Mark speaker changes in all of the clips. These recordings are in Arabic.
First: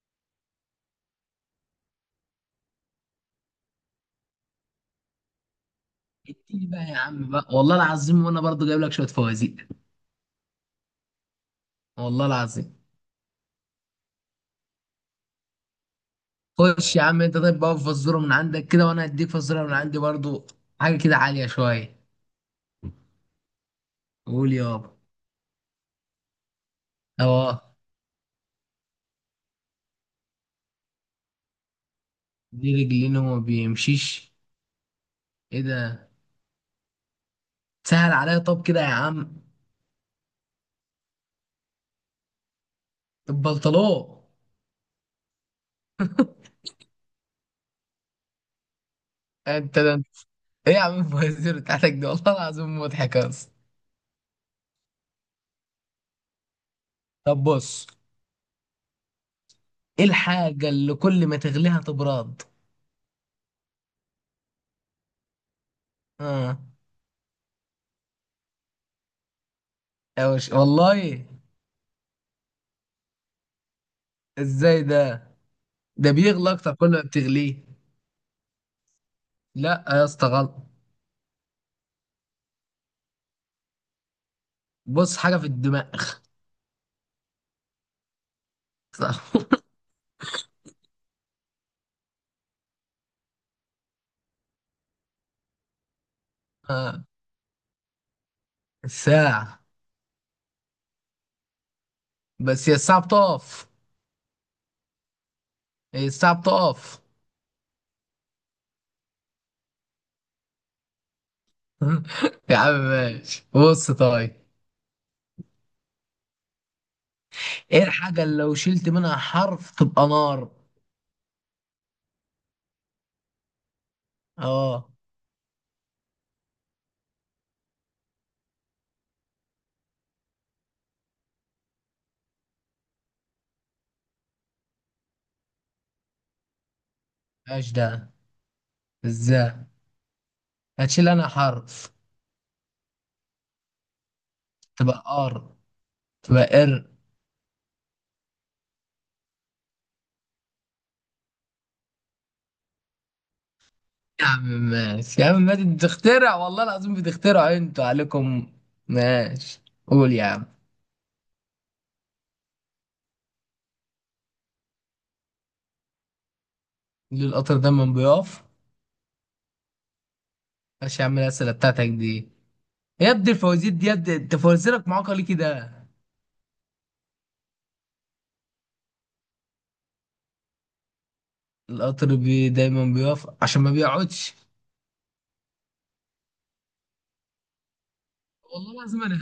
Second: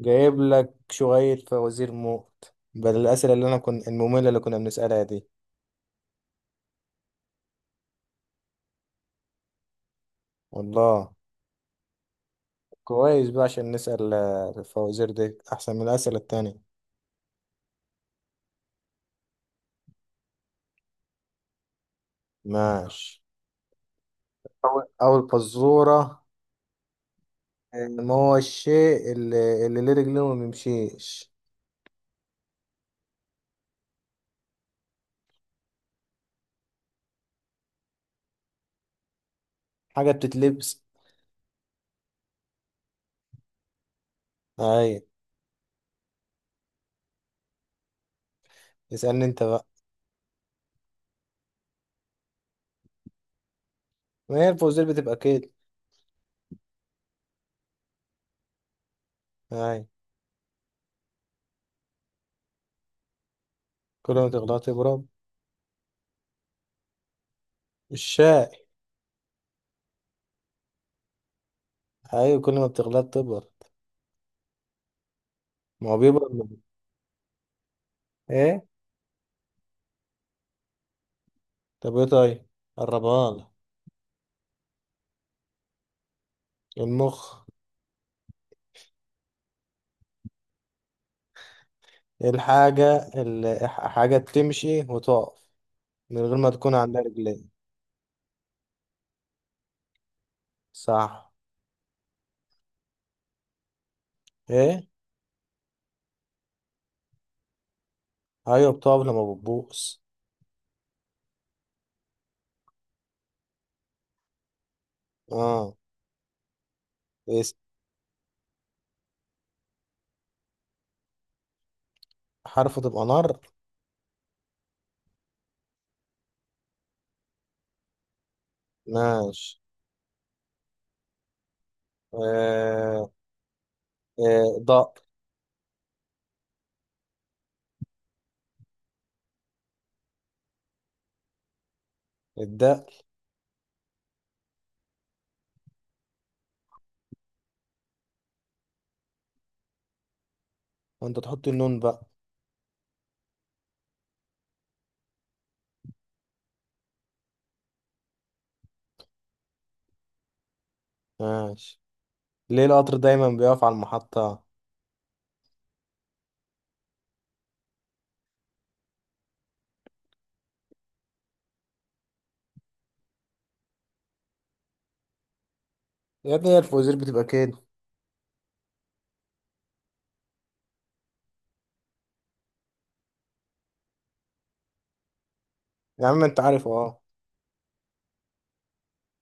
Speaker 1: جايب لك شوية فوازير موت بدل الأسئلة اللي أنا كنت المملة اللي كنا بنسألها دي.
Speaker 2: اديني بقى يا عم بقى، والله العظيم وانا برضو جايب لك شويه فوازير.
Speaker 1: والله
Speaker 2: والله العظيم.
Speaker 1: كويس بقى عشان نسأل. الفوازير دي أحسن من الأسئلة التانية.
Speaker 2: خش يا عم انت، طيب بقى فزوره من عندك كده وانا هديك فزوره من عندي برضو. حاجه كده عاليه شويه.
Speaker 1: ماشي.
Speaker 2: قول
Speaker 1: أول
Speaker 2: يابا.
Speaker 1: أول فزورة.
Speaker 2: اه.
Speaker 1: ما هو الشيء اللي ليه رجلين وما بيمشيش؟
Speaker 2: دي رجلين وما بيمشيش؟ ايه ده؟ سهل عليا طب كده يا عم.
Speaker 1: حاجة بتتلبس.
Speaker 2: البلطلو.
Speaker 1: أي. اسألني أنت بقى.
Speaker 2: انت ده انت- ايه يا عم الفوازير بتاعتك دي، والله العظيم مضحك اصلا.
Speaker 1: ما هي الفوازير بتبقى كده.
Speaker 2: طب بص.
Speaker 1: أي.
Speaker 2: ايه الحاجه اللي كل ما تغليها تبرد؟
Speaker 1: كل ما تغلط تبرد.
Speaker 2: اه.
Speaker 1: الشاي.
Speaker 2: يا وش والله.
Speaker 1: أيوة، كل ما بتغلط تبرد.
Speaker 2: ازاي ده؟
Speaker 1: ما هو
Speaker 2: ده
Speaker 1: بيبرد
Speaker 2: بيغلى
Speaker 1: من-
Speaker 2: اكتر كل ما بتغليه.
Speaker 1: إيه؟
Speaker 2: لا يا اسطى غلط.
Speaker 1: طب إيه طيب؟ قربها.
Speaker 2: بص، حاجه في الدماغ.
Speaker 1: المخ. الحاجة اللي حاجة بتمشي وتقف من غير ما تكون عندها رجلين.
Speaker 2: الساعه.
Speaker 1: صح.
Speaker 2: بس هي الساعه بتقف.
Speaker 1: ايه.
Speaker 2: هي الساعه بتقف.
Speaker 1: ايوه بتقف لما بتبوس.
Speaker 2: يا عم ماشي، بص طيب.
Speaker 1: اه. اس-
Speaker 2: ايه الحاجه اللي لو شلت منها حرف تبقى نار؟
Speaker 1: حرف تبقى نار.
Speaker 2: اه.
Speaker 1: ماشي. آه. آه. دق.
Speaker 2: ايش ده؟ ازاي؟ هتشيل انا حرف
Speaker 1: الدق.
Speaker 2: تبقى قار؟ تبقى قر؟
Speaker 1: وانت تحط النون بقى.
Speaker 2: يا عم ماشي، يا عم ماشي، انت بتخترع والله العظيم، بتخترع انتوا عليكم. ماشي. قول يا عم.
Speaker 1: ماشي. ليه القطر دايما بيقف على المحطة؟
Speaker 2: ليه القطر دايما بيقف؟ ماشي يا عم الأسئلة بتاعتك دي. يا ابني الفوازير دي، يا ابني أنت فوازيرك معاقة ليه كده؟
Speaker 1: يا ابني هي الفوازير بتبقى كده.
Speaker 2: القطر بي دايما بيقف عشان ما بيقعدش.
Speaker 1: يا عم انت عارف اه.
Speaker 2: والله لازم أنا.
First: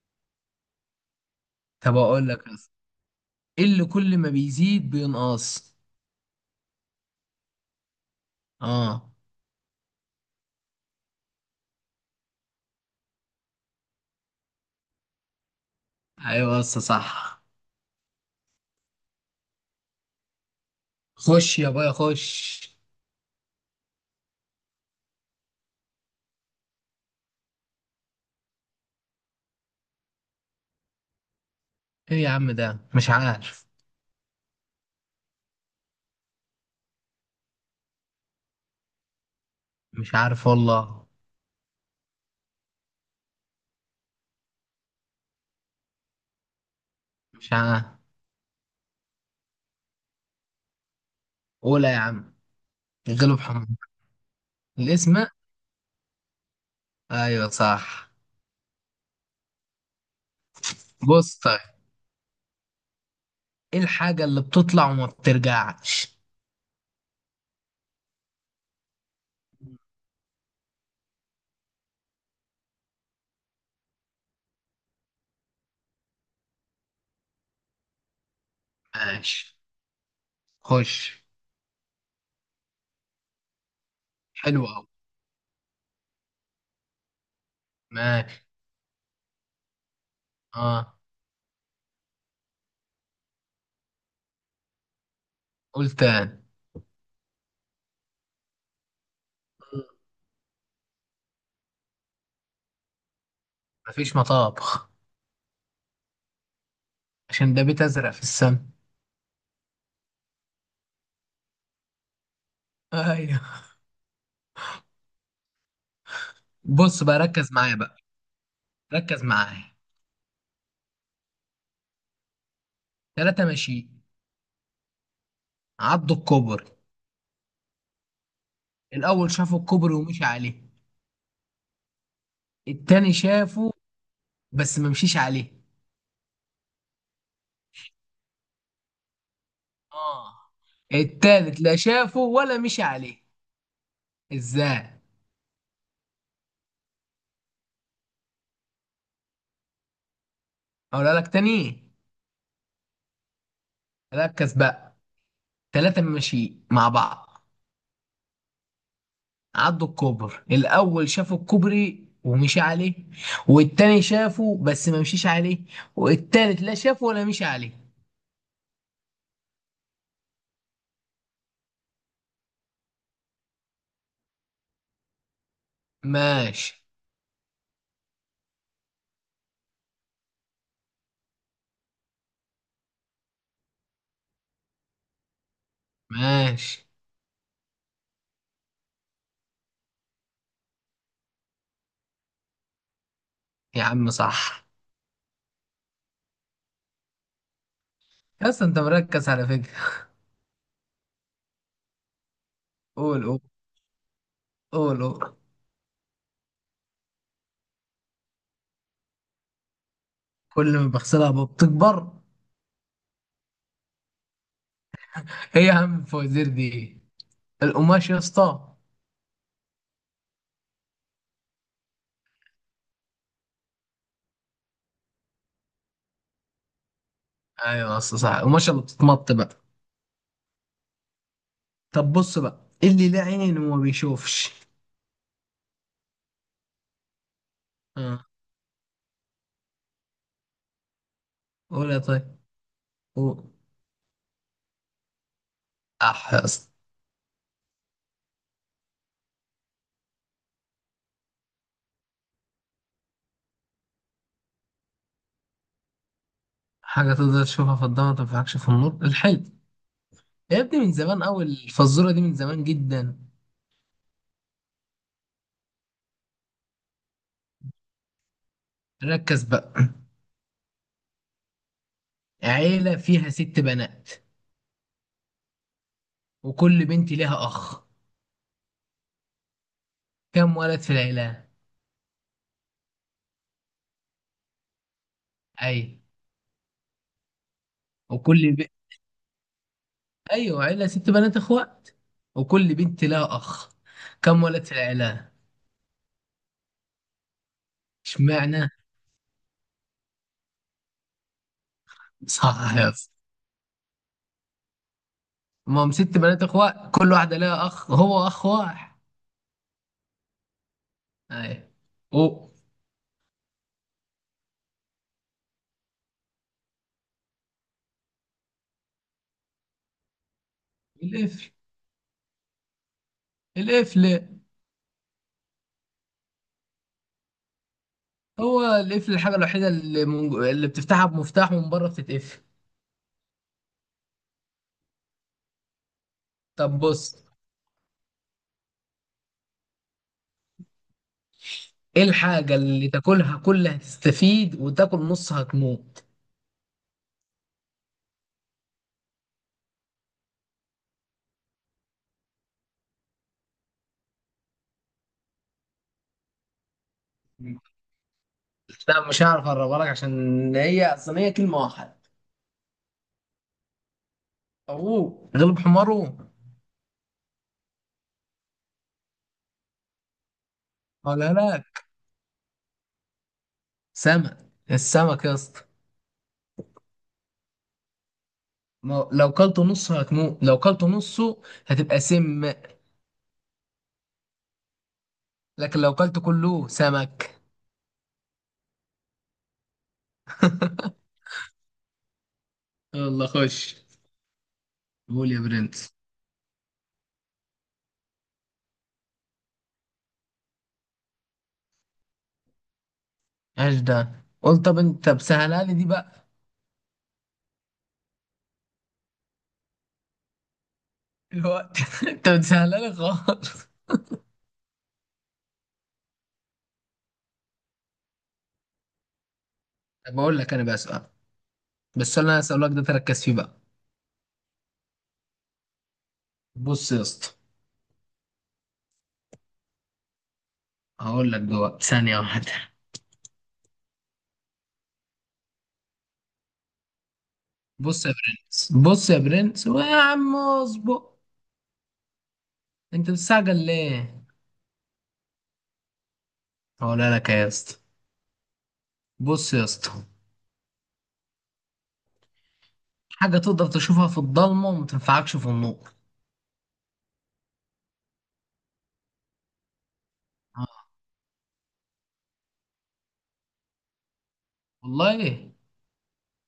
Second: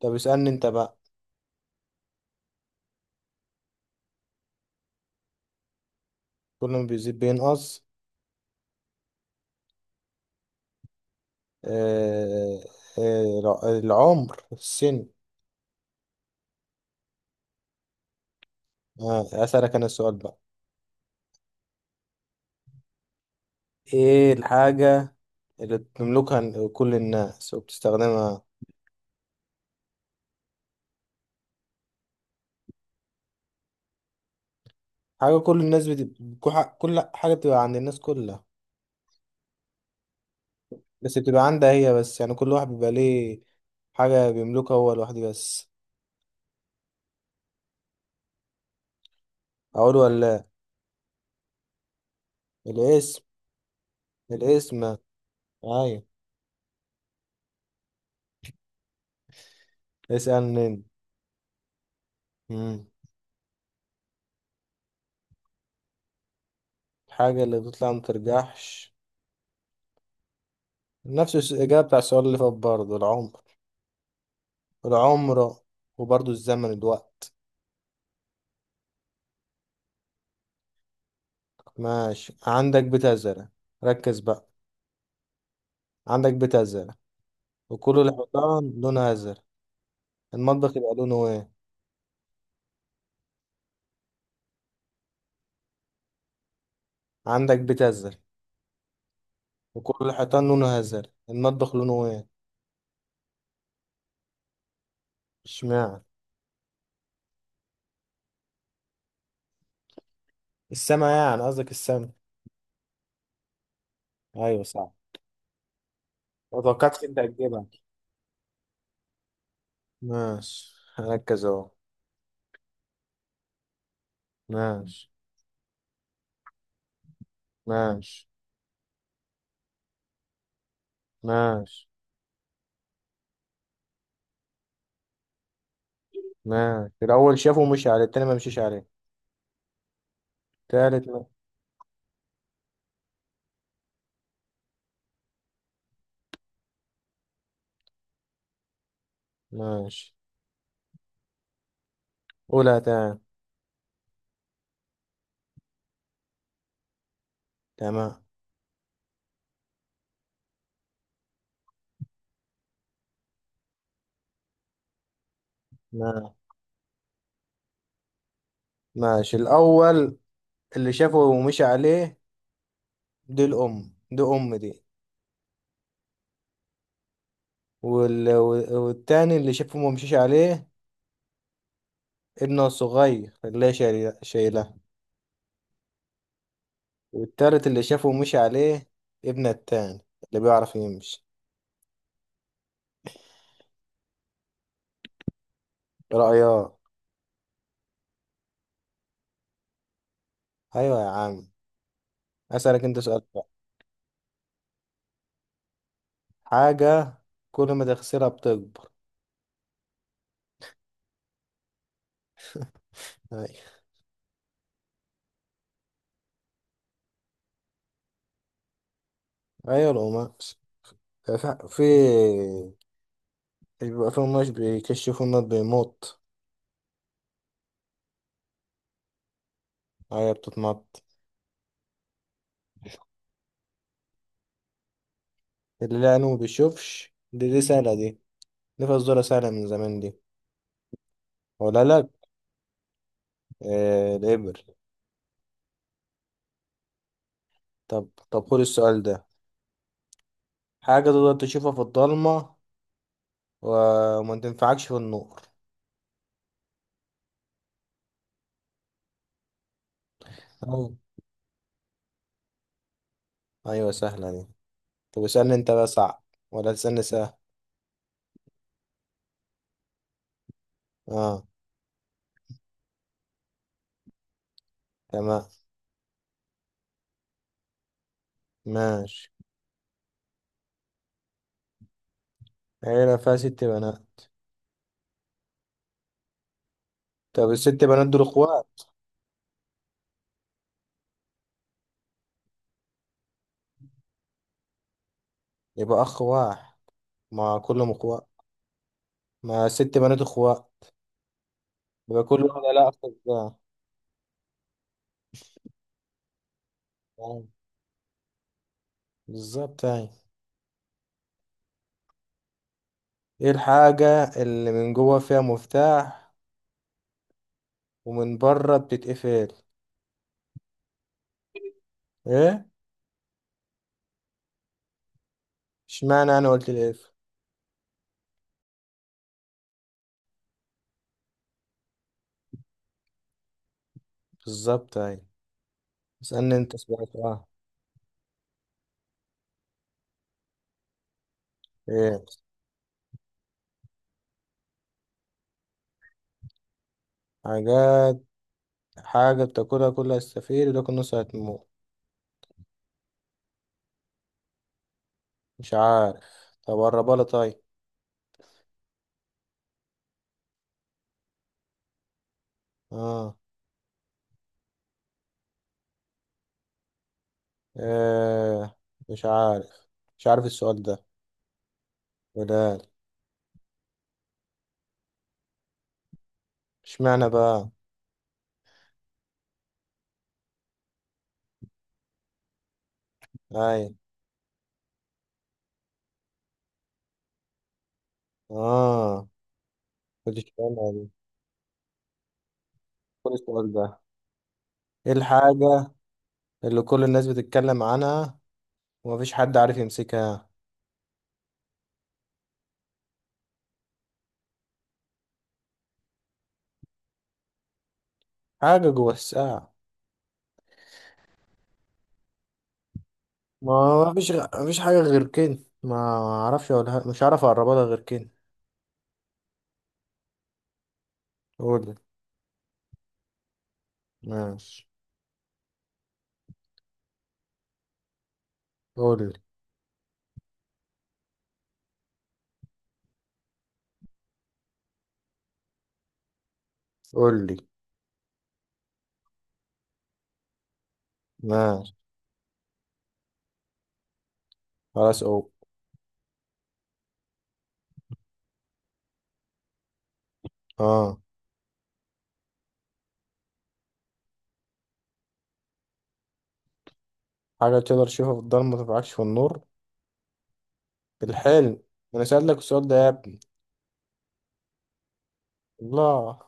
Speaker 1: طب اسألني انت بقى.
Speaker 2: طب أقول لك أصلا. إيه اللي كل ما بيزيد بينقص؟
Speaker 1: كل ما بيزيد بينقص.
Speaker 2: أه.
Speaker 1: آه. آه. العمر، السن.
Speaker 2: أيوه بس صح.
Speaker 1: آه، أسألك أنا السؤال بقى.
Speaker 2: خش يا بايا خش.
Speaker 1: إيه الحاجة اللي بتملكها كل الناس وبتستخدمها؟
Speaker 2: إيه يا عم ده؟ مش عارف.
Speaker 1: حاجة كل الناس بتبقى، كل حاجة بتبقى عند الناس كلها،
Speaker 2: مش عارف والله.
Speaker 1: بس بتبقى عندها هي بس، يعني كل واحد بيبقى ليه حاجة بيملكها هو لوحده بس.
Speaker 2: مش عارف.
Speaker 1: أقول ولا لأ؟
Speaker 2: قولها يا عم.
Speaker 1: الاسم.
Speaker 2: غلب حمار.
Speaker 1: الاسم.
Speaker 2: الاسم.
Speaker 1: أيوة.
Speaker 2: أيوه صح.
Speaker 1: اسألني أنت.
Speaker 2: بص طيب.
Speaker 1: مم.
Speaker 2: إيه الحاجة اللي بتطلع وما بترجعش؟
Speaker 1: الحاجة اللي بتطلع ما ترجعش، نفس الإجابة بتاع السؤال اللي فات برضه، العمر. العمر. وبرضه الزمن، الوقت.
Speaker 2: ماشي. خش.
Speaker 1: ماشي. عندك بتزرع، ركز بقى.
Speaker 2: حلو أوي.
Speaker 1: عندك بيت أزرق وكل
Speaker 2: ماشي.
Speaker 1: الحيطان لونها أزرق، المطبخ يبقى
Speaker 2: اه.
Speaker 1: لونه إيه؟
Speaker 2: قول تاني.
Speaker 1: عندك بيت أزرق وكل الحيطان لونه أزرق، المطبخ لونه إيه؟
Speaker 2: مفيش مطابخ.
Speaker 1: اشمعنى؟
Speaker 2: عشان ده بيت أزرق في السما.
Speaker 1: السما، يعني قصدك السما.
Speaker 2: ايوه.
Speaker 1: أيوة صح. ما
Speaker 2: بص
Speaker 1: توقعتش أنت
Speaker 2: بقى ركز
Speaker 1: هتجيبها.
Speaker 2: معايا بقى. ركز معايا.
Speaker 1: ماشي، هركز أهو.
Speaker 2: ثلاثة ماشي.
Speaker 1: ماشي.
Speaker 2: عضوا الكوبري.
Speaker 1: ماشي.
Speaker 2: الأول شافوا الكوبري ومشي عليه.
Speaker 1: ماشي.
Speaker 2: التاني شافه بس ما مشيش عليه.
Speaker 1: ماشي الأول شافه ومشي عليه، التاني ما مشيش عليه.
Speaker 2: اه.
Speaker 1: تالت ما.
Speaker 2: التالت لا شافه ولا مشي عليه. ازاي؟
Speaker 1: ماشي.
Speaker 2: أقولها لك تاني.
Speaker 1: قولها تاني.
Speaker 2: ركز بقى. 3 ماشي مع بعض.
Speaker 1: تمام.
Speaker 2: عدوا الكوبر، الاول شافوا الكوبري ومشي عليه، والتاني شافه بس ما مشيش عليه،
Speaker 1: ما-.
Speaker 2: والتالت لا شافه ولا مشي عليه.
Speaker 1: ماشي، الأول اللي شافه ومشي عليه دي الأم، دي أم دي.
Speaker 2: ماشي.
Speaker 1: وال... والتاني اللي شافه ما مشيش عليه، ابنه الصغير خلاه شايلها.
Speaker 2: ماشي
Speaker 1: والتالت اللي شافه مشي عليه، ابنه التاني اللي بيعرف يمشي.
Speaker 2: يا عم صح.
Speaker 1: رأياه.
Speaker 2: يا اسطى انت مركز على فكرة.
Speaker 1: أيوة يا عم. أسألك أنت سؤال
Speaker 2: قول قول.
Speaker 1: بقى.
Speaker 2: قول قول.
Speaker 1: حاجة كل ما تغسلها بتكبر.
Speaker 2: كل ما بغسلها بتكبر.
Speaker 1: أيوة.
Speaker 2: ايه يا عم الفوازير دي ايه. القماش يا اسطى.
Speaker 1: أيوة، القماش. في في- بيبقى في قماش بيكشفوا إنه بيموت.
Speaker 2: ايوه يا اسطى صح، القماش اللي بتتمط بقى.
Speaker 1: أيوة بتتمط.
Speaker 2: طب بص بقى، إيه اللي لا عين وما بيشوفش؟
Speaker 1: اللي لا عينه ما بيشوفش، دي سهلة دي،
Speaker 2: اه.
Speaker 1: دي فزورة سهلة من زمان دي. ولا
Speaker 2: قول يا
Speaker 1: لأ؟
Speaker 2: طيب. قول.
Speaker 1: آه، الإبر.
Speaker 2: اح يا اسطى.
Speaker 1: طب طب خد السؤال ده. حاجة تقدر تشوفها في الضلمة وما تنفعكش في النور.
Speaker 2: حاجة تقدر تشوفها في الضلمة ما تنفعكش في النور، الحلم. يا ابني من
Speaker 1: أوه.
Speaker 2: زمان أوي الفزورة دي، من زمان جدا.
Speaker 1: أيوة سهلة دي. طب اسألني أنت بقى صعب ولا تسألني سهل؟
Speaker 2: ركز بقى.
Speaker 1: أه.
Speaker 2: عيلة فيها 6 بنات،
Speaker 1: تمام.
Speaker 2: وكل بنت ليها أخ،
Speaker 1: ماشي.
Speaker 2: كم ولد في العيلة؟
Speaker 1: عيلة فيها ست بنات.
Speaker 2: أي.
Speaker 1: طب الست بنات دول
Speaker 2: وكل ب...
Speaker 1: إخوات.
Speaker 2: أيوة، عيلة 6 بنات إخوات، وكل بنت لها أخ، كم ولد في العيلة؟
Speaker 1: يبقى أخ واحد مع كلهم إخوات،
Speaker 2: اشمعنى؟
Speaker 1: ما ست بنات إخوات يبقى كل واحدة
Speaker 2: صح
Speaker 1: لها
Speaker 2: يا
Speaker 1: أخ
Speaker 2: اسطى.
Speaker 1: بتاع.
Speaker 2: ما هم 6 بنات إخوات، كل واحدة
Speaker 1: أيوة،
Speaker 2: لها أخ، هو أخ 1.
Speaker 1: بالظبط أيوة.
Speaker 2: أي. و.
Speaker 1: إيه الحاجة اللي من جوه فيها مفتاح ومن بره بتتقفل؟
Speaker 2: القفل.
Speaker 1: إيه؟
Speaker 2: القفل.
Speaker 1: اشمعنى أنا قلت الإيه؟
Speaker 2: هو القفل الحاجة الوحيدة اللي بتفتحها بمفتاح ومن بره بتتقفل.
Speaker 1: بالظبط أيوة. اسألني أنت
Speaker 2: طب
Speaker 1: سؤال.
Speaker 2: بص.
Speaker 1: آه.
Speaker 2: ايه
Speaker 1: إيه؟
Speaker 2: الحاجة اللي تاكلها كلها هتستفيد وتاكل نصها هتموت؟
Speaker 1: حاجات، حاجة بتاكلها كلها السفير وتاكل نصها هتموت. مش عارف. طب قربها لي طيب.
Speaker 2: لا مش هعرف اقربها لك عشان هي اصلا هي كلمة واحدة.
Speaker 1: آه.
Speaker 2: اخوه غلب حماره.
Speaker 1: إيه؟ مش عارف. مش عارف السؤال ده.
Speaker 2: ولا لا.
Speaker 1: ولا.
Speaker 2: سمك. السمك يا اسطى.
Speaker 1: اشمعنى بقى؟
Speaker 2: ما هو لو كلته نصه هتموت، لو كلته نصه هتبقى سم.
Speaker 1: أيوة.
Speaker 2: لكن لو كلت كله سمك.
Speaker 1: آه، كنت فاهمها دي.
Speaker 2: يلا
Speaker 1: كل السؤال
Speaker 2: خش.
Speaker 1: ده. إيه
Speaker 2: قول يا
Speaker 1: الحاجة
Speaker 2: برنس.
Speaker 1: اللي كل الناس بتتكلم عنها ومفيش حد عارف يمسكها؟
Speaker 2: ايش ده؟ قول، طب انت بسهلها لي دي بقى.
Speaker 1: حاجة جوه الساعة.
Speaker 2: الوقت. انت بتسهلها لي خالص.
Speaker 1: ما مفيش غ... مفيش حاجة غير كده، ما اعرفش اقولها، مش عارف اقربها لها غير كده.
Speaker 2: طب بقول لك انا بقى سؤال.
Speaker 1: قولي.
Speaker 2: بس السؤال اللي انا هسألك ده تركز فيه بقى.
Speaker 1: ماشي.
Speaker 2: بص يا اسطى.
Speaker 1: قولي.
Speaker 2: هقول لك دلوقتي، ثانية 1.
Speaker 1: قولي.
Speaker 2: بص يا برنس، بص يا برنس ويا عم اصبر.
Speaker 1: ماشي.
Speaker 2: انت بتستعجل ليه؟
Speaker 1: خلاص أو.
Speaker 2: هقولها لك يا اسطى. بص يا اسطى.
Speaker 1: آه.
Speaker 2: حاجة تقدر تشوفها في الضلمة وما تنفعكش في النور.
Speaker 1: حاجة تقدر تشوفها في الضلمة متنفعكش في النور.
Speaker 2: آه،
Speaker 1: الحلم. أنا سألتك السؤال ده يا ابني.
Speaker 2: والله.
Speaker 1: الله.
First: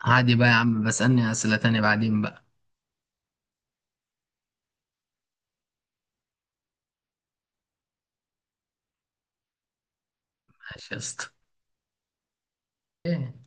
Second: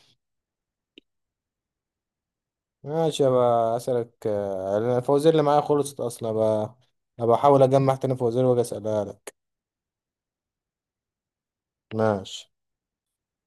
Speaker 2: عادي بقى يا عم، بسألني أسئلة تانية بعدين بقى.
Speaker 1: ماشي بقى أسألك. أنا الفوازير اللي معايا خلصت أصلا بقى، أبقى أحاول أجمع تاني فوازير وأجي أسألها لك.
Speaker 2: ماشي يا اسطى.
Speaker 1: ماشي.
Speaker 2: ايه.